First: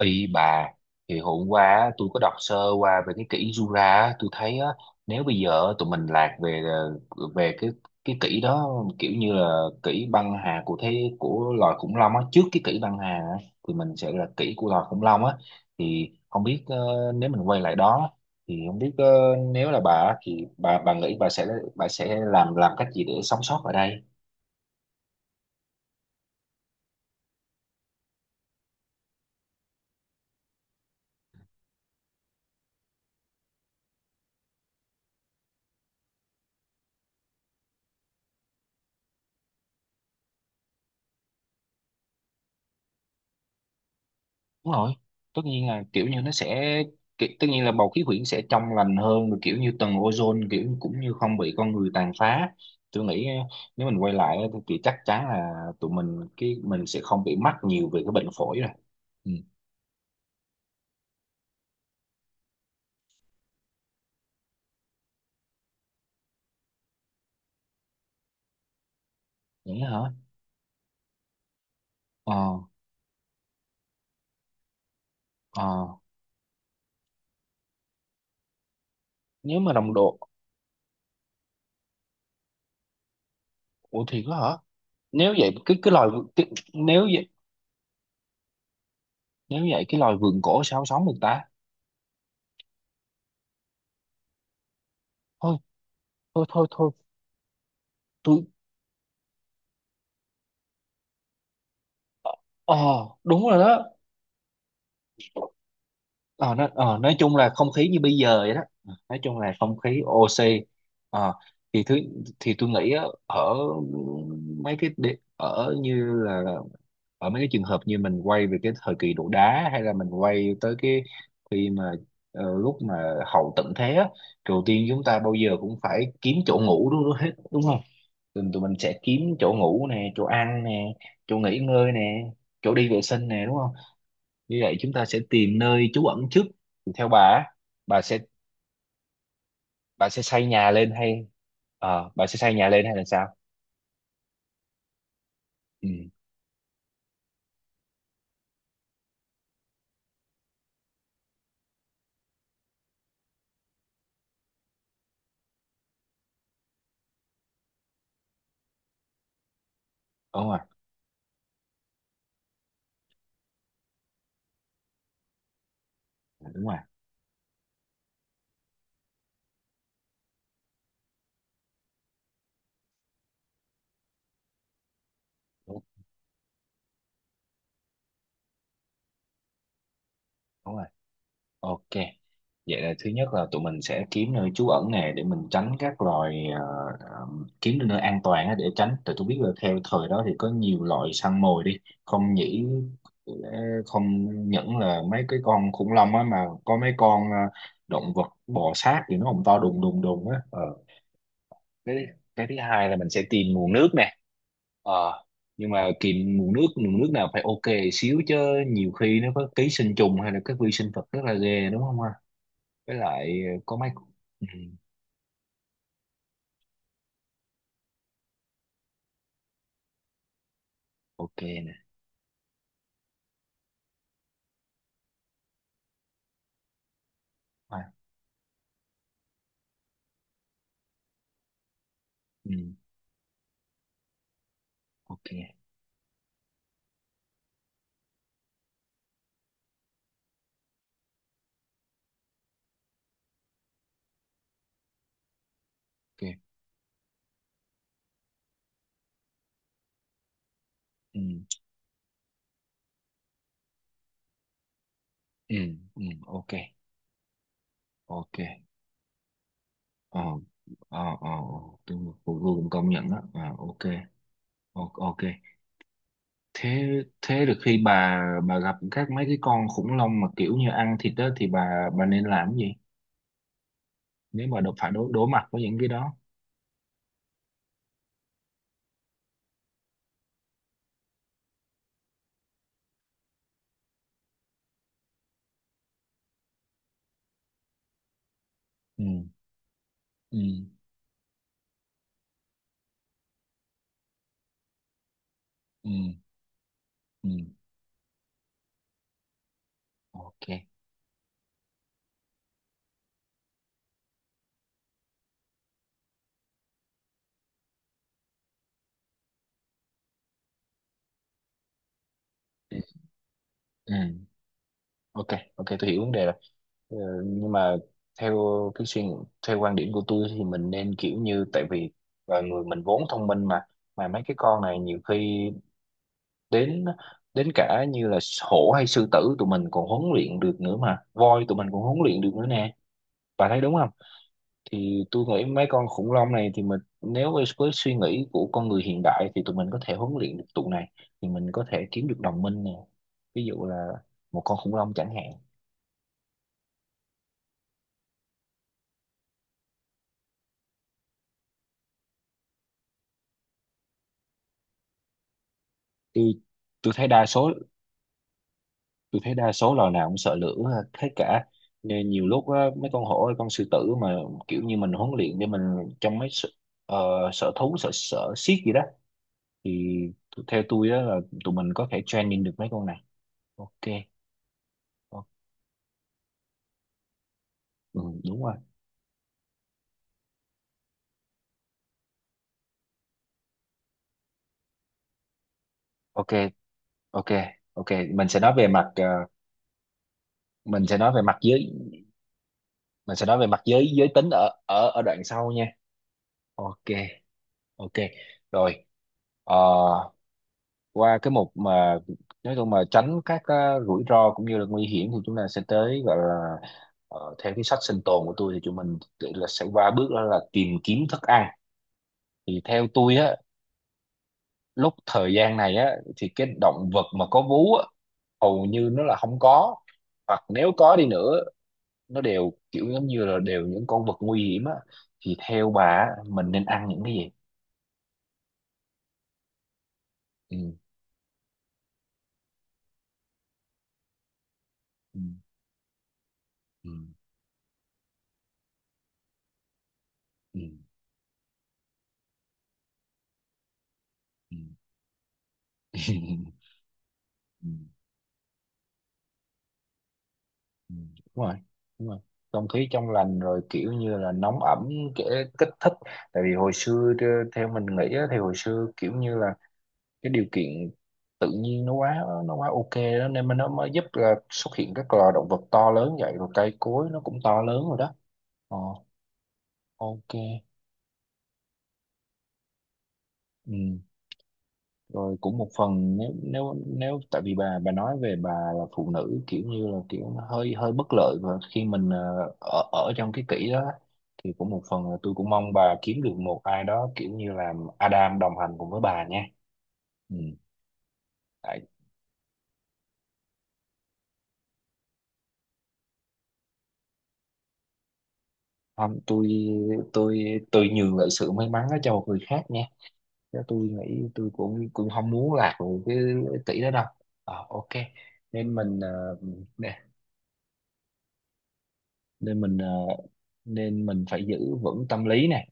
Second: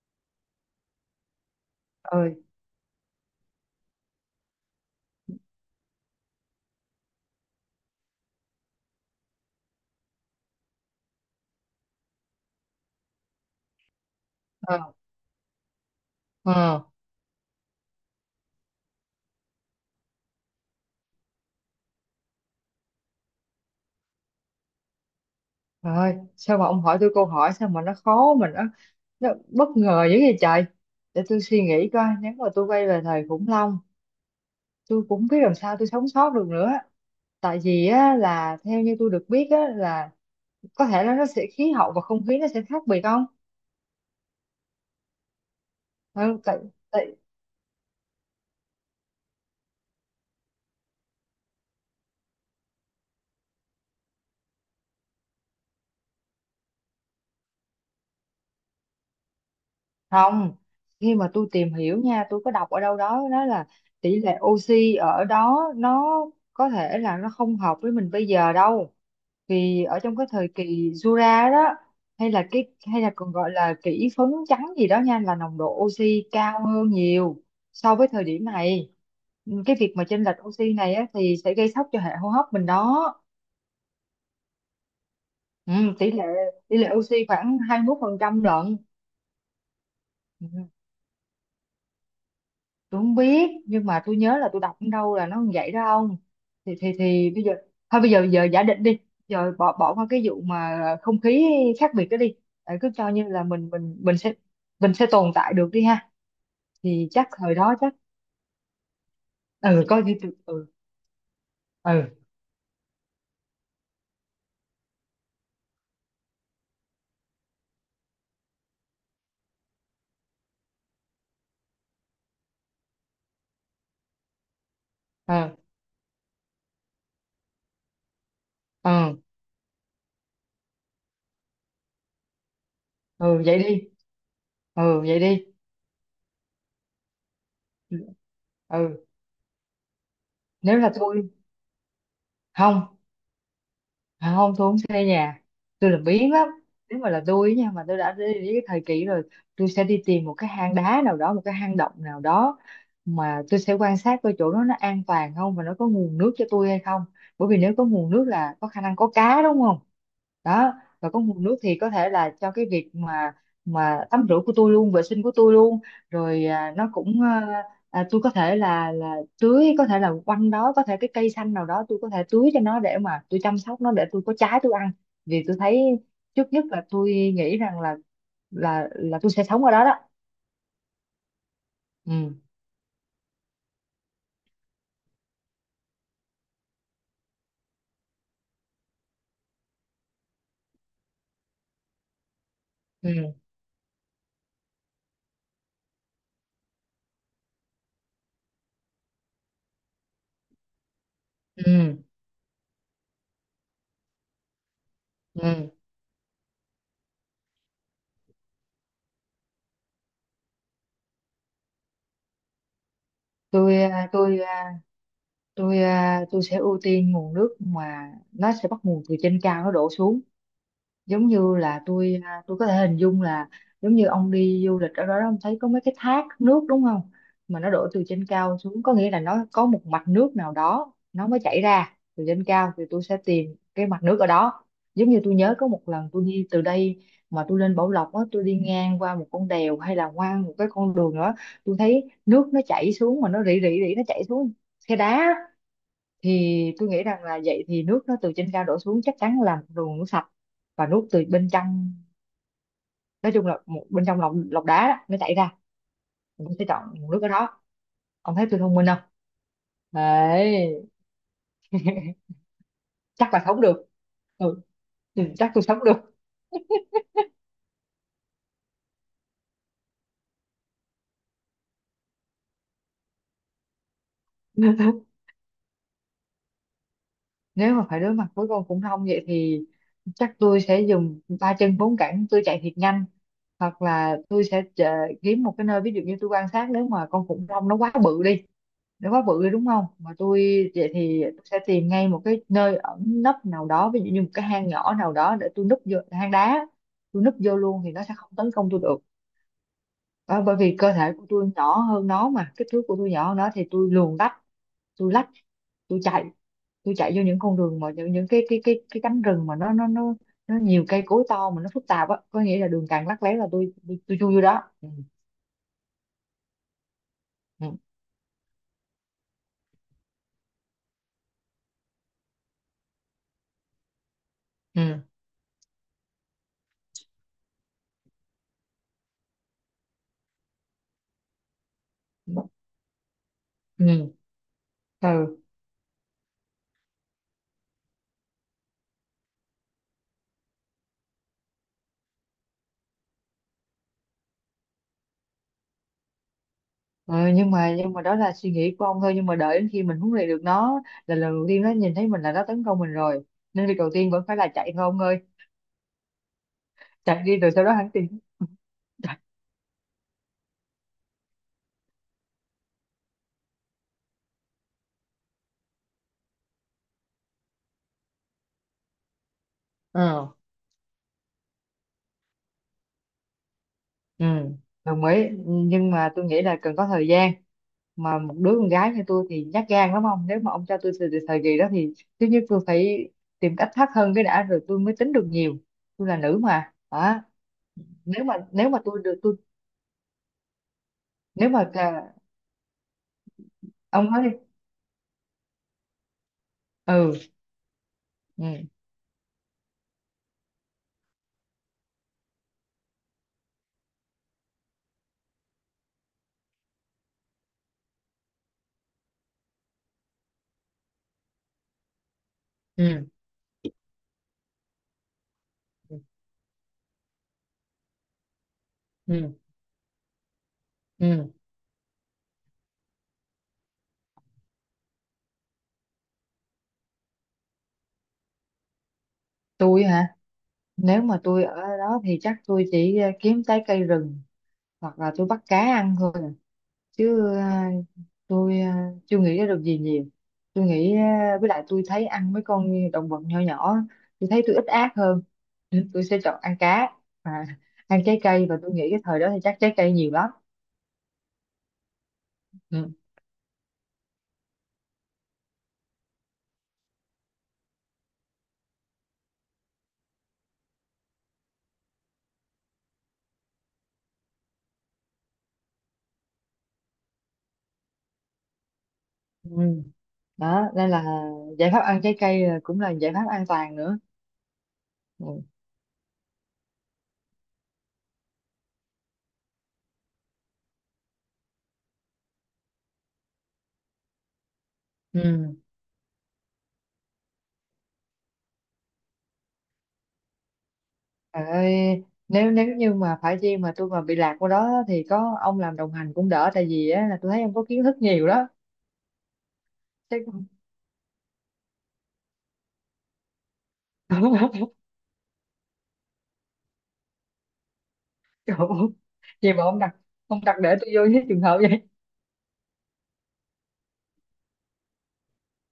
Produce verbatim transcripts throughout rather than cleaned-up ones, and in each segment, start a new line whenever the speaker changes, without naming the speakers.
Y bà thì hôm qua á, tôi có đọc
Ơi
sơ qua về cái kỷ Jura á, tôi thấy á, nếu bây giờ tụi mình lạc về ờ, về cái cái kỷ đó, kiểu như là kỷ băng hà của thế của loài khủng long á, trước cái kỷ băng hà á, thì mình sẽ là kỷ của
ờ
loài khủng long á. Thì không biết, ờ,
ờ
nếu mình quay lại đó thì không biết, ờ, nếu là bà á, thì bà bà nghĩ bà sẽ bà sẽ làm làm cách gì để sống sót ở đây.
trời ơi, sao mà ông hỏi tôi câu hỏi sao mà nó khó mà nó nó bất ngờ dữ vậy trời. Để tôi suy nghĩ coi, nếu mà tôi quay về thời khủng long tôi cũng không biết làm sao tôi sống sót được nữa. Tại vì á, là theo như tôi được biết á, là có thể là nó sẽ khí hậu và không khí nó sẽ khác biệt không.
Đúng rồi, tất nhiên là kiểu như nó
Ừ,
sẽ
tại, tại
ki- tất nhiên là bầu khí quyển sẽ trong lành hơn rồi, kiểu như tầng ozone kiểu cũng như không bị con người tàn phá. Tôi nghĩ eh, nếu mình quay lại thì thì chắc chắn là tụi mình cái mình sẽ không bị mắc nhiều về cái bệnh phổi rồi. Ừ,
không. Khi mà tôi tìm hiểu nha, tôi có đọc ở đâu đó, đó là tỷ lệ oxy ở đó nó có thể là nó không hợp với mình bây giờ đâu.
vậy
Thì ở
hả?
trong cái thời kỳ Jura đó, hay
Ờ,
là cái hay là còn gọi là kỷ phấn trắng gì đó nha, là nồng độ
ờ,
oxy cao hơn nhiều so với thời điểm này.
nếu
Ừ,
mà
cái việc
đồng
mà
độ
chênh lệch oxy này á, thì sẽ gây sốc cho hệ hô hấp mình đó.
ủa thì có hả? Nếu vậy
Ừ,
cái cái loài
tỷ lệ
vượn- cái,
tỷ lệ
nếu
oxy
vậy,
khoảng hai mươi mốt phần trăm lận.
nếu vậy cái loài vượn
Ừ.
cổ sao sống được ta?
Tôi không biết nhưng mà tôi nhớ là tôi đọc ở đâu là nó như
Thôi,
vậy đó ông.
thôi thôi
thì
thôi.
thì thì bây giờ, thôi bây giờ giờ
Tôi
giả định đi, giờ bỏ bỏ qua cái vụ mà không khí khác biệt đó
ờ,
đi. Ờ,
ờ,
cứ cho như
đúng
là
rồi
mình
đó.
mình mình sẽ mình sẽ tồn tại được đi ha.
Ờ, nó, ờ,
Thì
nói
chắc
chung là
thời
không
đó
khí
chắc
như bây giờ vậy đó, nói chung là không
ừ
khí
coi như từ-
ô xê.
ừ
Ờ, thì thứ
ừ
thì tôi nghĩ á, ở mấy cái địa- ở như là ở mấy cái trường hợp như mình quay về cái thời kỳ đồ đá, hay là mình quay tới cái khi mà ờ, lúc mà hậu tận thế á, đầu tiên chúng ta bao giờ
ừ
cũng phải kiếm chỗ ngủ đúng hết, đúng không? Tụi, tụi mình
ừ
sẽ kiếm chỗ ngủ nè, chỗ ăn nè, chỗ nghỉ ngơi nè, chỗ đi vệ sinh
ừ
nè, đúng
vậy
không?
đi,
Như vậy chúng
ừ
ta sẽ
vậy đi.
tìm nơi trú ẩn trước. Thì theo bà á,
ừ
bà sẽ
ừ,
bà sẽ xây nhà
Nếu
lên
là
hay
tôi
ờ, bà sẽ xây nhà lên hay
không.
là sao?
À, không, tôi không xây nhà,
Ừ,
tôi là biến lắm. Nếu mà là tôi nha, mà tôi đã đi đến cái thời kỳ rồi, tôi sẽ đi tìm một cái hang đá nào đó, một cái hang động nào đó, mà tôi sẽ quan sát coi chỗ đó nó an toàn không và nó có nguồn nước cho tôi hay không. Bởi vì nếu có nguồn nước là có khả năng có cá đúng không.
đúng rồi,
Đó, và có nguồn nước thì có thể là cho cái việc mà mà tắm rửa của tôi luôn, vệ sinh của tôi luôn. rồi
đúng
à,
rồi,
nó cũng à, à, tôi có thể là là tưới, có thể là quanh đó có thể cái cây xanh nào đó tôi có thể tưới cho nó để mà tôi chăm sóc nó để tôi có trái tôi ăn. Vì tôi
đúng,
thấy trước nhất là tôi nghĩ rằng là là là tôi sẽ sống ở đó đó.
đúng rồi. Ok,
ừ
vậy là thứ nhất là tụi mình sẽ kiếm nơi trú ẩn nè, để mình tránh các loài ờ, ờ, kiếm được nơi an toàn á, để tránh, tại tôi biết là theo thời đó thì có nhiều loại săn mồi đi, không nhỉ?
ừ
Ờ, không, những là mấy cái con khủng long á mà có mấy con ờ, động vật bò sát thì nó cũng to đùng đùng đùng á. Ờ,
ừ
cái cái thứ hai là mình sẽ tìm nguồn nước nè. Ờ, nhưng
ừ
mà tìm nguồn nước, nguồn nước nào phải ok xíu chứ, nhiều khi nó có ký sinh trùng hay là các vi sinh vật rất là ghê, đúng không ha? Với lại ờ, có
tôi
mấy
à, tôi
ừ,
à, tôi à, tôi sẽ ưu tiên nguồn nước mà nó sẽ bắt nguồn từ trên cao nó đổ xuống. Giống
ok
như
nè.
là tôi à, tôi có thể hình dung là giống như ông đi du lịch ở đó ông thấy có mấy cái thác nước đúng không, mà nó
À,
đổ từ trên cao xuống có nghĩa là nó có một mạch nước nào đó nó mới chảy ra từ trên
ừ,
cao, thì tôi sẽ tìm cái mạch nước ở đó. Giống như tôi nhớ
ok.
có một lần tôi đi từ đây mà tôi lên Bảo Lộc á, tôi đi ngang qua một con đèo hay là qua một cái con đường nữa, tôi thấy nước nó chảy xuống mà nó rỉ rỉ rỉ nó chảy xuống khe đá.
Ok.
Thì tôi nghĩ rằng là vậy thì nước nó từ trên cao đổ xuống chắc chắn là một nguồn nước sạch, và nước từ
Ừ,
bên trong, nói chung là một bên trong lọc lọc đá đó, nó chảy ra.
ừ, ừ, ok.
Mình sẽ chọn nguồn nước ở đó. Ông
Ok.
thấy tôi thông minh không?
Ờ,
Đấy.
ờ, ờ, ờ, tôi tôi cũng công nhận đó.
Chắc là
À,
sống
ok.
được. Ừ.
O- ok.
Ừ, chắc tôi sống được.
Thế, thế được, khi bà bà gặp các mấy cái con khủng long mà kiểu như ăn thịt đó thì bà bà nên làm cái gì nếu mà đột phải đối đối mặt với những cái đó?
Nếu mà phải đối mặt với con khủng long vậy thì chắc tôi sẽ dùng ba chân bốn cẳng tôi chạy thiệt nhanh, hoặc là tôi sẽ chờ, kiếm một cái nơi, ví dụ như tôi quan sát nếu mà con khủng long nó quá bự đi,
Ừ.
để quá bự đi đúng không mà tôi
Ừ.
vậy thì tôi sẽ tìm ngay một cái nơi ẩn nấp nào đó, ví dụ như một cái hang nhỏ nào đó để tôi núp
Ừ.
vô hang đá, tôi
Ừ.
núp vô luôn thì nó sẽ không tấn công tôi được. Đó,
Ok.
bởi vì cơ thể của tôi nhỏ hơn nó, mà kích thước của tôi nhỏ hơn nó thì tôi luồn lách, tôi lách, tôi chạy tôi chạy vô những con đường mà những, những cái cái cái cái cánh rừng mà nó nó nó nó nhiều cây cối to mà nó phức tạp á, có nghĩa là
Ừ.
đường càng lắt léo là tôi tôi, tôi
Ừ.
chui vô đó, ừ.
Ok. Ok, tôi hiểu vấn đề rồi. Ờ, nhưng
Ừ.
mà theo cái suy theo quan điểm của tôi thì mình nên kiểu như, tại vì là người mình vốn thông minh mà mà mấy cái con này nhiều
Ừ.
khi đến, đến cả như là hổ hay sư tử tụi mình còn huấn luyện được nữa mà, voi tụi mình còn huấn luyện được
Ừ.
nữa nè, bà thấy đúng
Ừ.
không? Thì tôi
ừ.
nghĩ mấy con khủng long này thì mình nếu với với suy nghĩ của con người hiện đại thì tụi mình có thể huấn luyện được tụi này, thì mình có thể kiếm được đồng minh nè, ví dụ là một con khủng long chẳng hạn.
Ờ, nhưng mà nhưng mà đó là suy nghĩ của ông thôi, nhưng mà đợi đến khi mình huấn luyện được nó, là lần đầu tiên nó nhìn thấy mình là nó tấn công mình rồi, nên việc đầu tiên vẫn phải là chạy thôi ông ơi.
Tôi, tôi thấy
Chạy
đa
đi
số,
rồi sau đó hắn tìm. Trời,
tôi thấy đa số loài nào cũng sợ lửa hết. Thế cả nên nhiều lúc á, mấy con hổ hay con sư tử mà kiểu như mình huấn luyện để mình trong mấy sở, uh, sở thú, sở sở xiếc gì đó, thì
ờ
t- theo tôi á là tụi mình có thể training được mấy con này. Ok.
Ừ, đồng
Ờ,
ý, nhưng mà tôi nghĩ là cần có thời gian.
ừ,
Mà một
đúng rồi.
đứa con gái như tôi thì nhát gan lắm ông, nếu mà ông cho tôi từ, từ thời kỳ đó thì thứ nhất tôi phải tìm cách thoát thân cái đã rồi tôi mới tính được nhiều. Tôi là
Ok.
nữ mà hả?
Ok. Ok.
Nếu
Mình
mà
sẽ nói về
nếu mà
mặt
tôi được
ờ,
tôi
mình sẽ nói về mặt
nếu
giới
mà cả-
mình sẽ nói về mặt giới giới
Ông nói
tính
đi.
ở ở ở đoạn sau nha. Ok.
ừ
Ok.
ừ
Rồi. Ờ, qua cái mục mà nói chung mà tránh các ờ, rủi ro cũng như là nguy hiểm thì chúng ta sẽ tới gọi là ờ, theo cái sách sinh tồn của tôi thì chúng mình tự là sẽ qua bước đó là tìm kiếm thức ăn. Thì theo
ừ
tôi á, lúc thời gian này á,
ừ
thì cái động vật mà có vú á hầu như nó là
ừ
không có, hoặc nếu có đi nữa
Ừ,
nó đều kiểu giống như là đều những con vật nguy hiểm á. Thì theo bà á, mình nên ăn những cái gì?
tôi hả?
Ừ,
Nếu mà tôi ở đó thì chắc tôi chỉ ờ, kiếm trái cây rừng, hoặc là
ừ,
tôi bắt cá ăn thôi. À.
ừ,
Chứ ờ, tôi ờ, chưa nghĩ ra được gì nhiều.
ừ,
Tôi nghĩ ờ, với lại tôi thấy ăn mấy con động vật nhỏ nhỏ, tôi thấy tôi
ừ.
ít ác hơn. Nên tôi sẽ chọn ăn cá và
Ừ,
ăn trái cây, và tôi nghĩ cái thời đó thì chắc trái cây nhiều lắm.
ừ. Đúng rồi, đúng rồi, không khí
Ừ.
trong lành rồi, kiểu như là nóng ẩm, kể kích thích tại vì hồi xưa tơ- theo mình nghĩ á, thì hồi xưa kiểu như là cái điều kiện tự nhiên nó quá, nó quá ok đó, nên mà nó mới giúp là xuất hiện các loài động vật to lớn vậy, rồi cây cối nó cũng to lớn rồi đó. Ờ,
Ừ.
ok.
Đó, nên là giải pháp ăn trái cây là cũng là giải pháp an toàn
Ừ,
nữa.
rồi
Ừ.
cũng một phần, nếu nếu nếu tại vì bà bà nói về bà là phụ nữ, kiểu như là kiểu nó hơi, hơi bất lợi và khi mình ờ, ở ở trong cái kỷ đó, thì cũng một phần là tôi
Ừ.
cũng mong bà kiếm được một ai đó kiểu như là Adam đồng hành cùng với bà nha. Ừ.
Trời
Tại,
ơi, nếu nếu như mà phải chi mà tôi mà bị lạc qua đó thì có ông làm đồng hành cũng đỡ, tại vì á, là tôi thấy ông có kiến thức nhiều đó,
không, tôi
chứ không.
tôi tôi nhường lại sự may mắn đó cho một người khác nha, chứ tôi nghĩ tôi cũng, cũng không muốn lạc vào cái tỷ đó đâu. Ờ, ok,
Trời
nên
ơi,
mình ờ,
gì mà ông đặt
nè,
ông đặt để tôi vô cái trường hợp vậy.
nên mình ờ, nên mình phải giữ vững tâm lý nè,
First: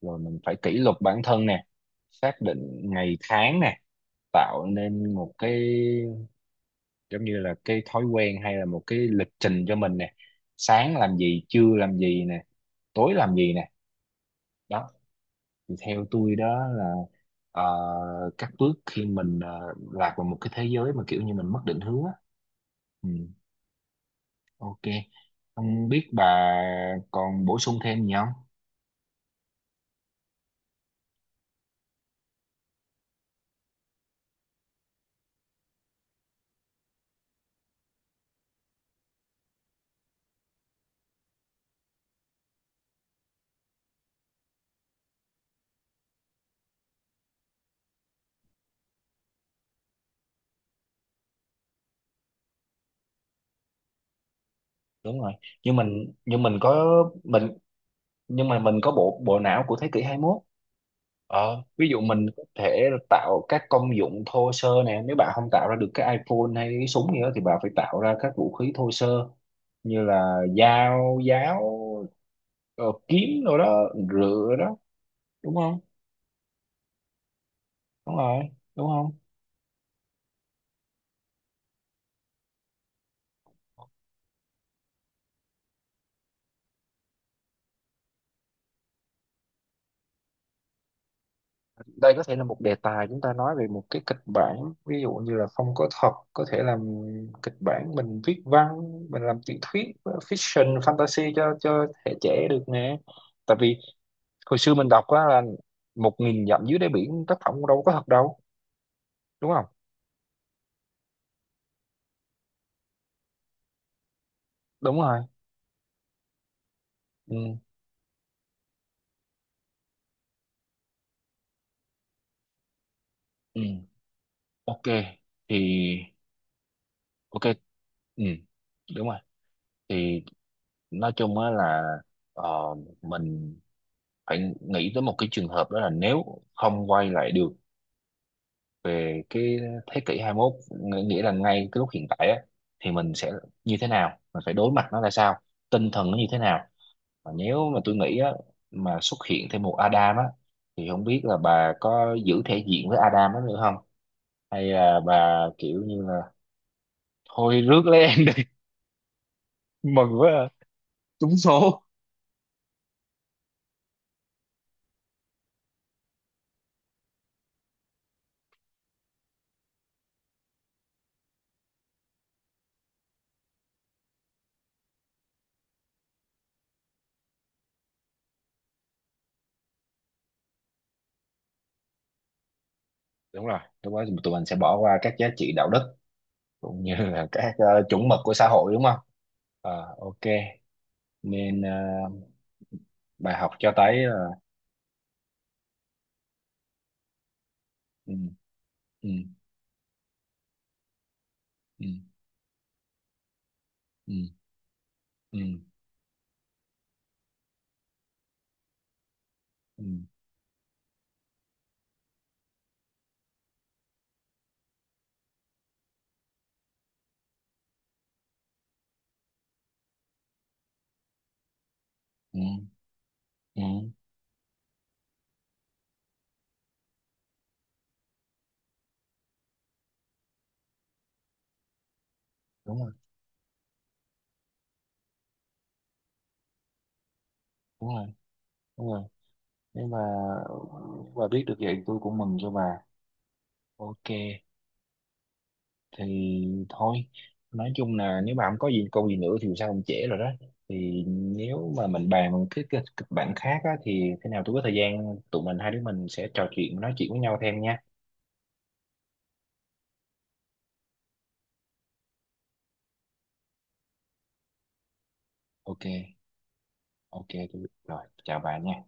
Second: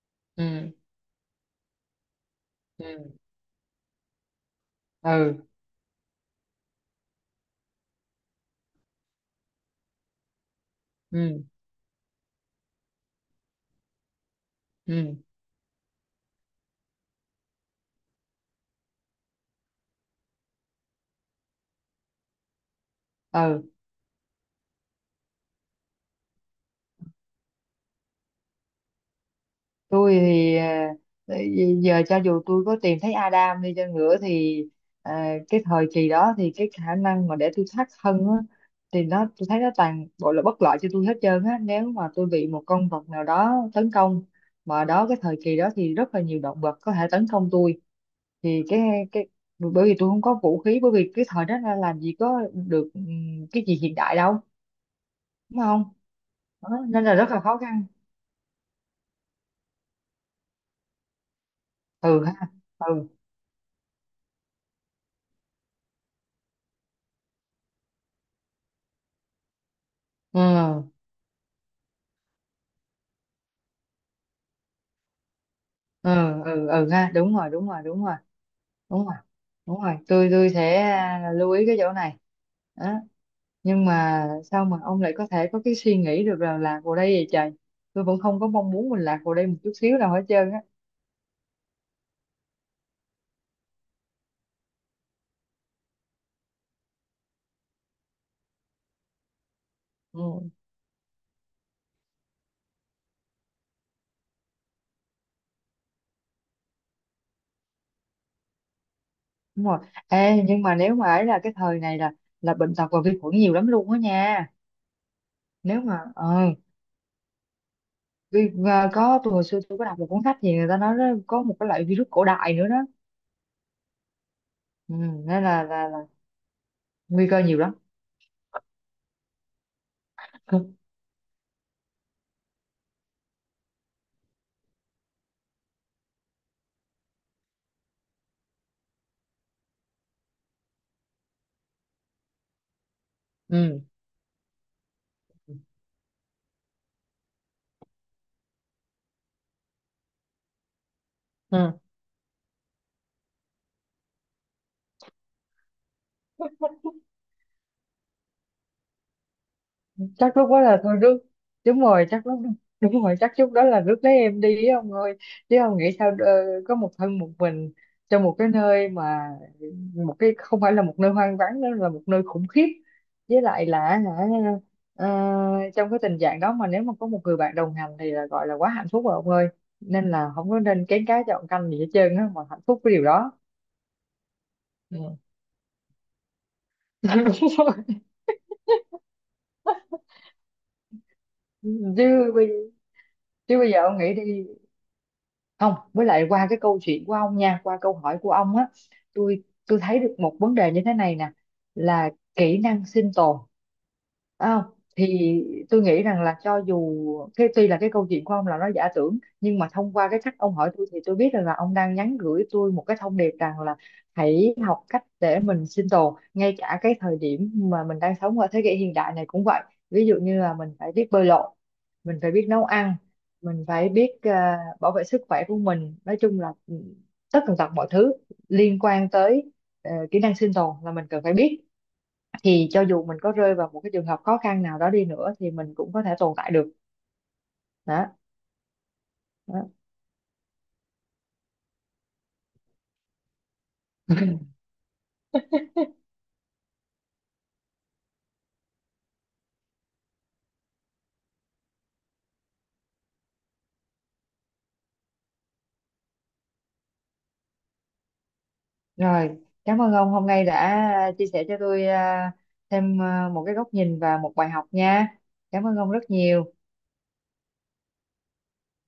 rồi mình phải
ừ
kỷ luật bản thân nè, xác định
ừ
ngày tháng nè, tạo nên một
ừ
cái giống như là cái thói quen hay là một cái lịch trình cho mình nè, sáng làm
ừ
gì, trưa làm gì nè, tối làm gì nè. Đó,
ừ
thì theo tôi đó là ờ, các bước khi mình ờ, lạc vào một cái thế giới mà kiểu như mình mất định hướng á. Ừ,
ừ
ok, không biết bà còn bổ sung thêm gì không?
tôi thì à, giờ cho dù tôi có tìm thấy Adam đi chăng nữa thì à, cái thời kỳ đó thì cái khả năng mà để tôi thoát thân á, thì nó tôi thấy nó toàn bộ là bất lợi cho tôi hết trơn á, nếu mà tôi bị một con vật nào đó tấn công. Mà đó, cái thời kỳ đó thì rất là nhiều động vật có thể tấn công tôi. Thì cái cái bởi vì tôi không có vũ khí, bởi vì cái thời đó là làm gì có được ừm, cái gì hiện đại đâu,
Đúng rồi,
đúng
nhưng
không?
mình nhưng mình
Đó,
có
nên là rất là
mình
khó khăn.
nhưng mà mình có bộ bộ não của thế kỷ hai mươi mốt. Ờ, ví dụ
Ừ
mình có
ha
thể
ừ
tạo các công dụng thô sơ nè, nếu bạn không tạo ra được cái iPhone hay cái súng gì đó thì bạn phải tạo ra các vũ khí thô sơ như là
ừ
dao, giáo, ờ, kiếm rồi đó, rựa đó, đúng không?
ừ ừ Ừ ha, đúng rồi đúng rồi đúng rồi,
Đúng rồi, đúng
đúng rồi
không?
đúng rồi, tôi tôi sẽ à, lưu ý cái chỗ này. Đó. Nhưng mà sao mà ông lại có thể có cái suy nghĩ được là lạc vào đây vậy trời, tôi vẫn không có mong muốn mình lạc vào đây một chút xíu nào hết trơn á.
Đây có thể là một đề tài chúng ta nói về một cái kịch bản, ví dụ như là không có thật, có thể làm kịch bản, mình viết văn, mình làm tiểu thuyết
Ừ,
fiction fantasy cho cho thế hệ trẻ được nè. Tại vì hồi xưa mình đọc á là một nghìn dặm dưới đáy biển, tác phẩm đâu có thật đâu, đúng không?
đúng rồi. Ê, nhưng mà nếu mà ấy là cái thời này là là bệnh tật và vi khuẩn nhiều lắm luôn á nha.
Đúng rồi.
Nếu mà ờ
Ừ,
vi- và có, tôi hồi xưa tôi có đọc một cuốn sách gì người ta nói đó, có một cái loại virus cổ đại nữa đó.
ừ, ok.
Ừ, nên
Thì
là, là, là nguy cơ
ok,
nhiều lắm.
ừ, đúng rồi. Thì nói chung á là, ờ, mình phải nghĩ tới một cái trường hợp, đó là nếu không quay lại được về cái thế kỷ hai mươi mốt, ng- nghĩa là ngay cái lúc hiện tại á, thì mình sẽ như
ừ.
thế nào, mình phải đối mặt nó ra sao, tinh thần nó như thế nào. Mà nếu mà tôi nghĩ á, mà xuất hiện thêm một Adam á, thì không biết là
Ừ.
bà có giữ thể diện với Adam đó nữa không, hay là bà kiểu như là thôi rước lấy em đi mừng quá
Chắc lúc đó
à.
là thôi rước, đúng rồi chắc lúc đúng rồi chắc lúc đó là rước lấy em đi ấy ông ơi. Chứ ông nghĩ sao, ờ, có một thân một mình trong một cái nơi mà một cái không phải là một nơi hoang vắng nữa, là một nơi khủng khiếp, với lại là hả, ờ, trong cái tình trạng đó mà nếu mà có một người bạn đồng hành thì là gọi là quá hạnh phúc rồi ông ơi. Nên là không có nên kén cá chọn canh gì hết trơn á, mà hạnh phúc với điều đó.
Đúng rồi, lúc đó tụi mình sẽ bỏ qua các
Ừ.
giá trị đạo đức cũng như
Đúng
là các
rồi.
ờ, chuẩn mực của xã hội, đúng không? Ờ, ok, nên ờ,
chứ bây
bài học
Chứ bây
cho
giờ
thấy
ông nghĩ
là
đi. Không, với lại qua cái câu chuyện của ông nha, qua câu
ừ,
hỏi của ông á,
ừ,
tôi tôi thấy được một vấn đề như thế này nè,
ừ,
là kỹ năng sinh tồn.
ừ.
Phải. Thì
Ừ,
tôi nghĩ rằng là cho dù cái tuy là cái câu chuyện của ông là nó giả tưởng, nhưng mà
ừ,
thông qua cái cách ông hỏi tôi thì tôi biết rằng là ông đang nhắn gửi tôi một cái thông điệp rằng là hãy học cách để mình sinh tồn ngay cả cái thời điểm mà mình đang sống ở thế kỷ hiện đại này cũng vậy. Ví dụ như là mình phải biết bơi lội, mình phải
ừ,
biết nấu ăn,
ừ,
mình phải biết à, bảo vệ sức khỏe của mình, nói chung là ừ, tất tần tật mọi thứ liên quan tới ờ, kỹ năng sinh tồn là mình cần phải biết. Thì
đúng
cho
rồi,
dù mình có rơi vào một cái trường hợp khó khăn nào đó đi nữa thì mình cũng có thể tồn tại được.
đúng rồi,
Đó,
đúng rồi.
đó.
Nhưng mà bà biết được vậy tôi cũng mừng cho bà. Ok, thì thôi, nói chung là nếu mà không có gì câu gì nữa thì sao cũng trễ rồi đó, thì nếu mà mình bàn một cái cái kịch bản khác á, thì thế nào tôi có thời gian tụi mình hai đứa mình sẽ trò chuyện, nói chuyện với nhau thêm nha.
Rồi, cảm ơn ông hôm nay đã chia sẻ cho tôi à, thêm à, một cái góc nhìn và một bài học nha. Cảm ơn
Ok.
ông rất nhiều.
Ok, tôi biết rồi, chào bà nha.